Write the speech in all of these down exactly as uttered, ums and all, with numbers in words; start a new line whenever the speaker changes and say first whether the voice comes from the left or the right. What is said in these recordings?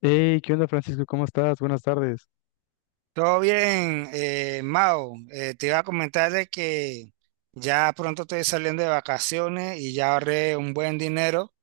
left: Hey, ¿qué onda, Francisco? ¿Cómo estás? Buenas tardes.
right: Todo bien, eh, Mao. Eh, te iba a comentar de que ya pronto estoy saliendo de vacaciones y ya ahorré un buen dinero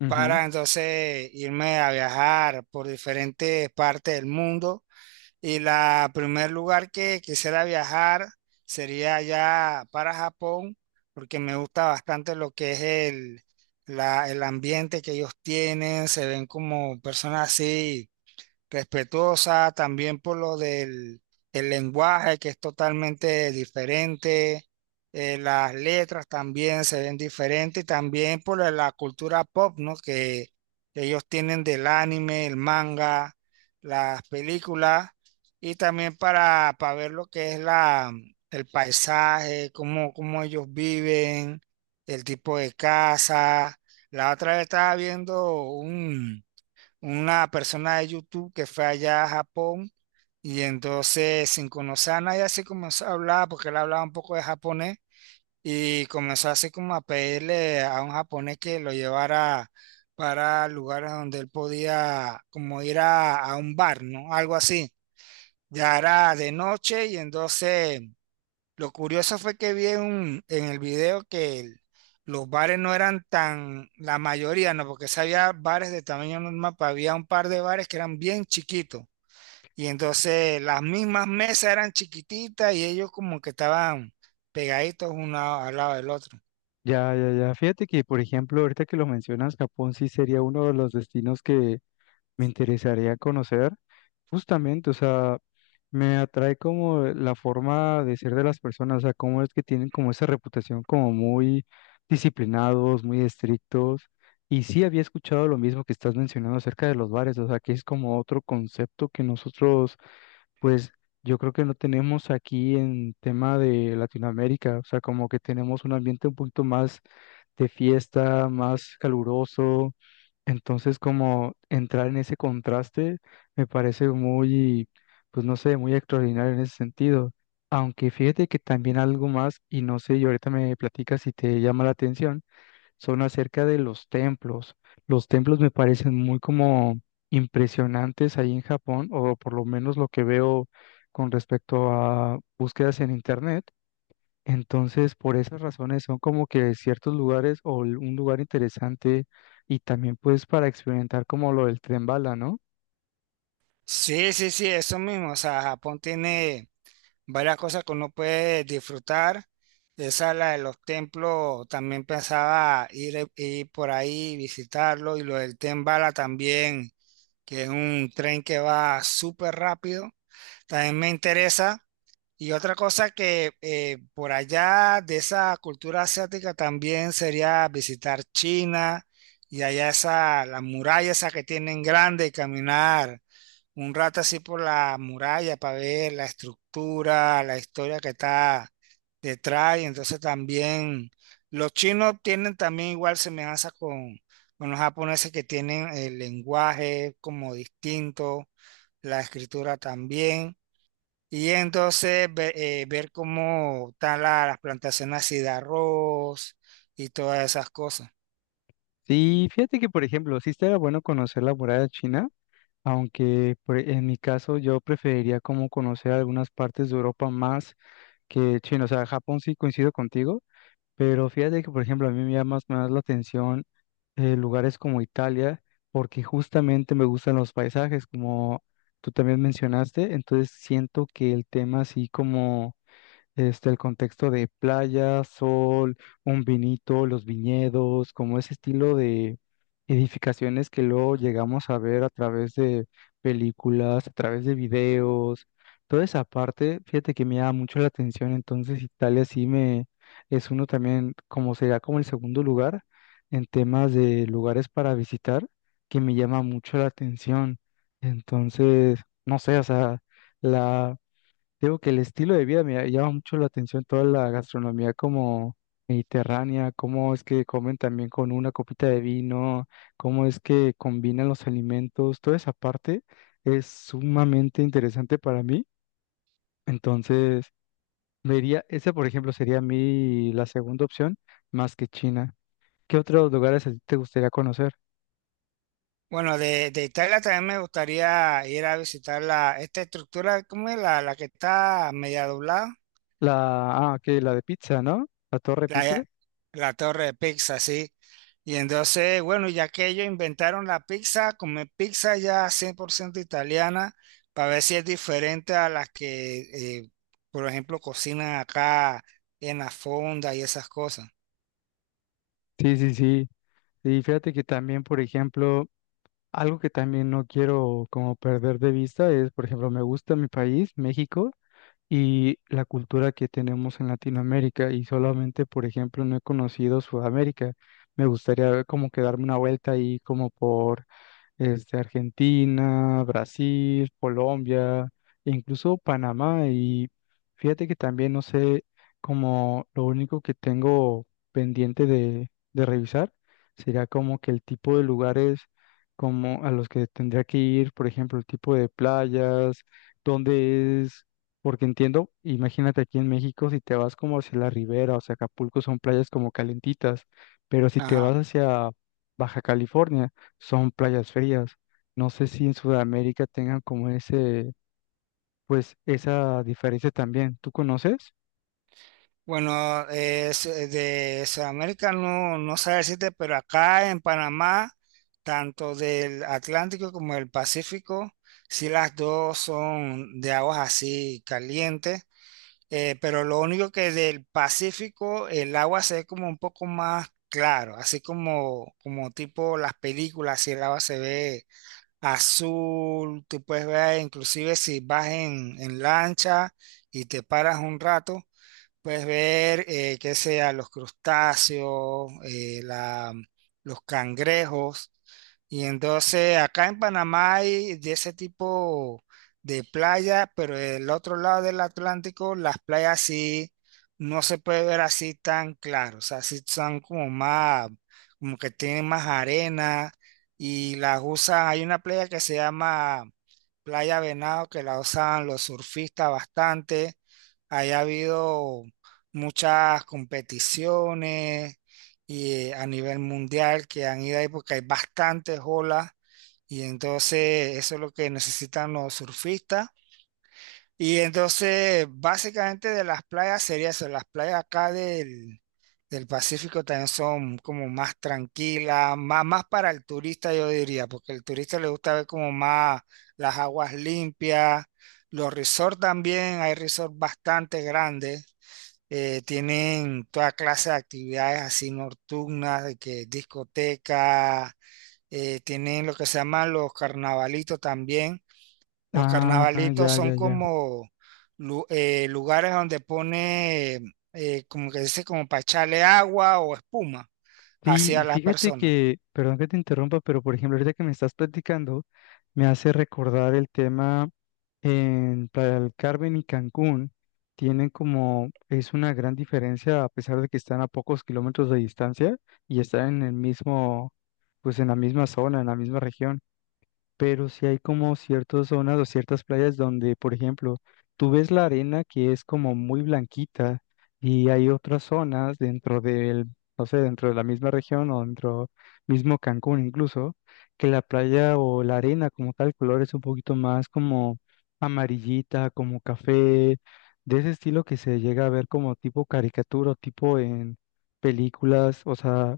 left: Ujú.
right: para entonces irme a viajar por diferentes partes del mundo. Y la primer lugar que quisiera viajar sería ya para Japón, porque me gusta bastante lo que es el, la- el ambiente que ellos tienen. Se ven como personas así respetuosa, también por lo del el lenguaje que es totalmente diferente, eh, las letras también se ven diferentes y también por la la cultura pop, ¿no? Que ellos tienen del anime, el manga, las películas y también para, para ver lo que es la, el paisaje, cómo, cómo ellos viven, el tipo de casa. La otra vez estaba viendo un una persona de YouTube que fue allá a Japón y entonces sin conocer a nadie así comenzó a hablar porque él hablaba un poco de japonés y comenzó así como a pedirle a un japonés que lo llevara para lugares donde él podía como ir a, a un bar, ¿no? Algo así. Ya era de noche y entonces lo curioso fue que vi en, un- en el video que el- los bares no eran tan, la mayoría no, porque si había bares de tamaño normal, pero había un par de bares que eran bien chiquitos. Y entonces las mismas mesas eran chiquititas y ellos como que estaban pegaditos uno al lado del otro.
left: Ya, ya, ya. Fíjate que, por ejemplo, ahorita que lo mencionas, Japón sí sería uno de los destinos que me interesaría conocer. Justamente, o sea, me atrae como la forma de ser de las personas, o sea, cómo es que tienen como esa reputación como muy disciplinados, muy estrictos. Y sí había escuchado lo mismo que estás mencionando acerca de los bares, o sea, que es como otro concepto que nosotros, pues yo creo que no tenemos aquí en tema de Latinoamérica, o sea, como que tenemos un ambiente un poquito más de fiesta, más caluroso, entonces como entrar en ese contraste me parece muy, pues no sé, muy extraordinario en ese sentido. Aunque fíjate que también algo más, y no sé, y ahorita me platicas si te llama la atención, son acerca de los templos. Los templos me parecen muy como impresionantes ahí en Japón, o por lo menos lo que veo con respecto a búsquedas en internet. Entonces, por esas razones son como que ciertos lugares o l- un lugar interesante, y también pues para experimentar como lo del tren bala, ¿no?
right: Sí, sí, sí, eso mismo. O sea, Japón tiene varias cosas que uno puede disfrutar. Esa es la de los templos, también pensaba ir, eh, ir por ahí, visitarlo, y lo del Tren Bala también, que es un tren que va súper rápido, también me interesa. Y otra cosa que eh, por allá de esa cultura asiática también sería visitar China y allá esa, la muralla esa que tienen grande y caminar un rato así por la muralla para ver la estructura, la historia que está detrás. Y entonces también los chinos tienen también igual semejanza con, con los japoneses que tienen el lenguaje como distinto, la escritura también. Y entonces ve- eh, ver cómo están la- las plantaciones así de arroz y todas esas cosas.
left: Sí, fíjate que por ejemplo, sí estaría bueno conocer la muralla china, aunque por- e, en mi caso yo preferiría como conocer algunas partes de Europa más. Que chin, o sea, Japón sí coincido contigo, pero fíjate que, por ejemplo, a mí me llama más, más la atención, eh, lugares como Italia, porque justamente me gustan los paisajes, como tú también mencionaste, entonces siento que el tema así como este, el contexto de playa, sol, un vinito, los viñedos, como ese estilo de edificaciones que luego llegamos a ver a través de películas, a través de videos, toda esa parte, fíjate que me llama mucho la atención, entonces Italia sí me es uno también, como sería como el segundo lugar en temas de lugares para visitar, que me llama mucho la atención. Entonces, no sé, o sea, la digo que el estilo de vida me llama mucho la atención, toda la gastronomía como mediterránea, cómo es que comen también con una copita de vino, cómo es que combinan los alimentos, toda esa parte es sumamente interesante para mí. Entonces, vería, esa por ejemplo sería mi la segunda opción, más que China. ¿Qué otros lugares a ti te gustaría conocer?
right: Bueno, de, de Italia también me gustaría ir a visitar la, esta estructura, ¿cómo es? La, la que está media doblada,
left: La, ah, que la de pizza, ¿no? La Torre Pizza.
right: la, la torre de pizza, sí. Y entonces, bueno, ya que ellos inventaron la pizza, comer pizza ya cien por ciento italiana, para ver si es diferente a las que, eh, por ejemplo, cocinan acá en la fonda y esas cosas.
left: Sí, sí, sí. Y fíjate que también, por ejemplo, algo que también no quiero como perder de vista es, por ejemplo, me gusta mi país, México, y la cultura que tenemos en Latinoamérica, y solamente, por ejemplo, no he conocido Sudamérica. Me gustaría como que darme una vuelta ahí como por este, Argentina, Brasil, Colombia, e incluso Panamá. Y fíjate que también no sé, como lo único que tengo pendiente de, de revisar sería como que el tipo de lugares como a los que tendría que ir, por ejemplo, el tipo de playas, dónde es, porque entiendo, imagínate aquí en México, si te vas como hacia la ribera, o sea, Acapulco son playas como calentitas, pero si te vas hacia Baja California, son playas frías. No sé si en Sudamérica tengan como ese, pues esa diferencia también. ¿Tú conoces?
right: Bueno, eh, es- eh, de Sudamérica no, no sé decirte, pero acá en Panamá, tanto del Atlántico como del Pacífico, sí las dos son de aguas así calientes, eh, pero lo único que del Pacífico el agua se ve como un poco más claro, así como, como tipo las películas, si el agua se ve azul, tú puedes ver inclusive si vas en en lancha y te paras un rato. Puedes ver, eh, que sea los crustáceos, eh, la- los cangrejos. Y entonces acá en Panamá hay de ese tipo de playa, pero del otro lado del Atlántico, las playas sí no se puede ver así tan claro. O sea, sí son como más, como que tienen más arena y las usan. Hay una playa que se llama Playa Venado que la usan los surfistas bastante. Ahí ha habido muchas competiciones y, eh, a nivel mundial que han ido ahí porque hay bastantes olas y entonces eso es lo que necesitan los surfistas. Y entonces básicamente de las playas sería eso, las playas acá del, del Pacífico también son como más tranquilas, más, más, para el turista yo diría, porque el turista le gusta ver como más las aguas limpias. Los resorts también, hay resorts bastante grandes eh, tienen toda clase de actividades así nocturnas, de que discoteca, eh, tienen lo que se llaman los carnavalitos también. Los
left: Ah,
right: carnavalitos
left: ya,
right: son
left: ya, ya.
right: como lu- eh, lugares donde pone, eh, como que dice, como para echarle agua o espuma
left: Sí,
right: hacia
left: y
right: las
left: fíjate
right: personas.
left: que, perdón que te interrumpa, pero por ejemplo, ahorita que me estás platicando, me hace recordar el tema en Playa del Carmen y Cancún. Tienen como, es una gran diferencia a pesar de que están a pocos kilómetros de distancia y están en el mismo, pues en la misma zona, en la misma región, pero sí hay como ciertas zonas o ciertas playas donde, por ejemplo, tú ves la arena que es como muy blanquita, y hay otras zonas dentro del, no sé, dentro de la misma región o dentro mismo Cancún incluso, que la playa o la arena como tal color es un poquito más como amarillita, como café, de ese estilo que se llega a ver como tipo caricatura, o tipo en películas, o sea,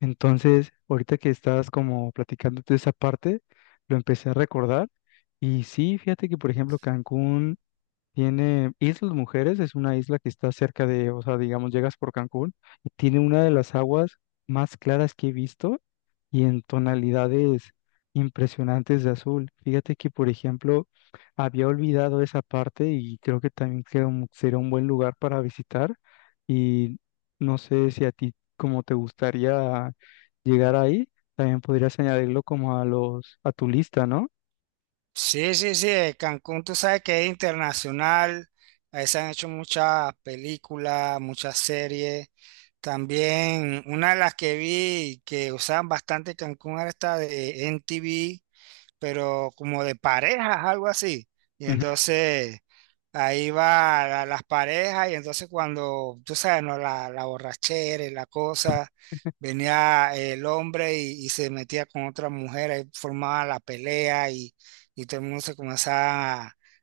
left: entonces, ahorita que estás como platicándote esa parte, lo empecé a recordar. Y sí, fíjate que, por ejemplo, Cancún tiene Islas Mujeres, es una isla que está cerca de, o sea, digamos, llegas por Cancún y tiene una de las aguas más claras que he visto y en tonalidades impresionantes de azul. Fíjate que, por ejemplo, había olvidado esa parte y creo que también que un- sería un buen lugar para visitar, y no sé si a ti como te gustaría llegar ahí, también podrías añadirlo como a los a tu lista, ¿no?
right: Sí, sí, sí, eh, Cancún tú sabes que es internacional, ahí se han hecho muchas películas, muchas series. También una de las que vi que usaban bastante Cancún era esta de N T V, pero como de parejas, algo así. Y
left: Ujú.
right: entonces ahí va la- las parejas y entonces cuando, tú sabes, ¿no? La, la borrachera y la cosa, venía el hombre y, y se metía con otra mujer, ahí formaba la pelea y, y todo el mundo se comenzaba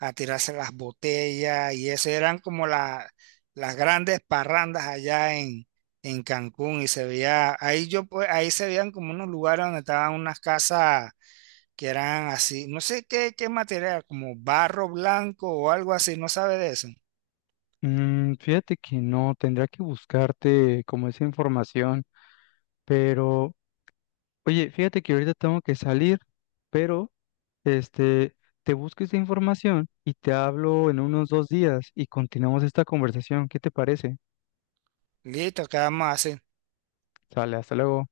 right: a, a tirarse las botellas y eso eran como la- las grandes parrandas allá en, en Cancún y se veía, ahí yo pues, ahí se veían como unos lugares donde estaban unas casas que eran así, no sé qué, qué material, como barro blanco o algo así, no sabe de eso.
left: Mm, fíjate que no, tendría que buscarte como esa información, pero oye, fíjate que ahorita tengo que salir, pero este, te busco esta información y te hablo en unos dos días y continuamos esta conversación. ¿Qué te parece?
right: Listo, ¿qué vamos a hacer?
left: Sale, hasta luego.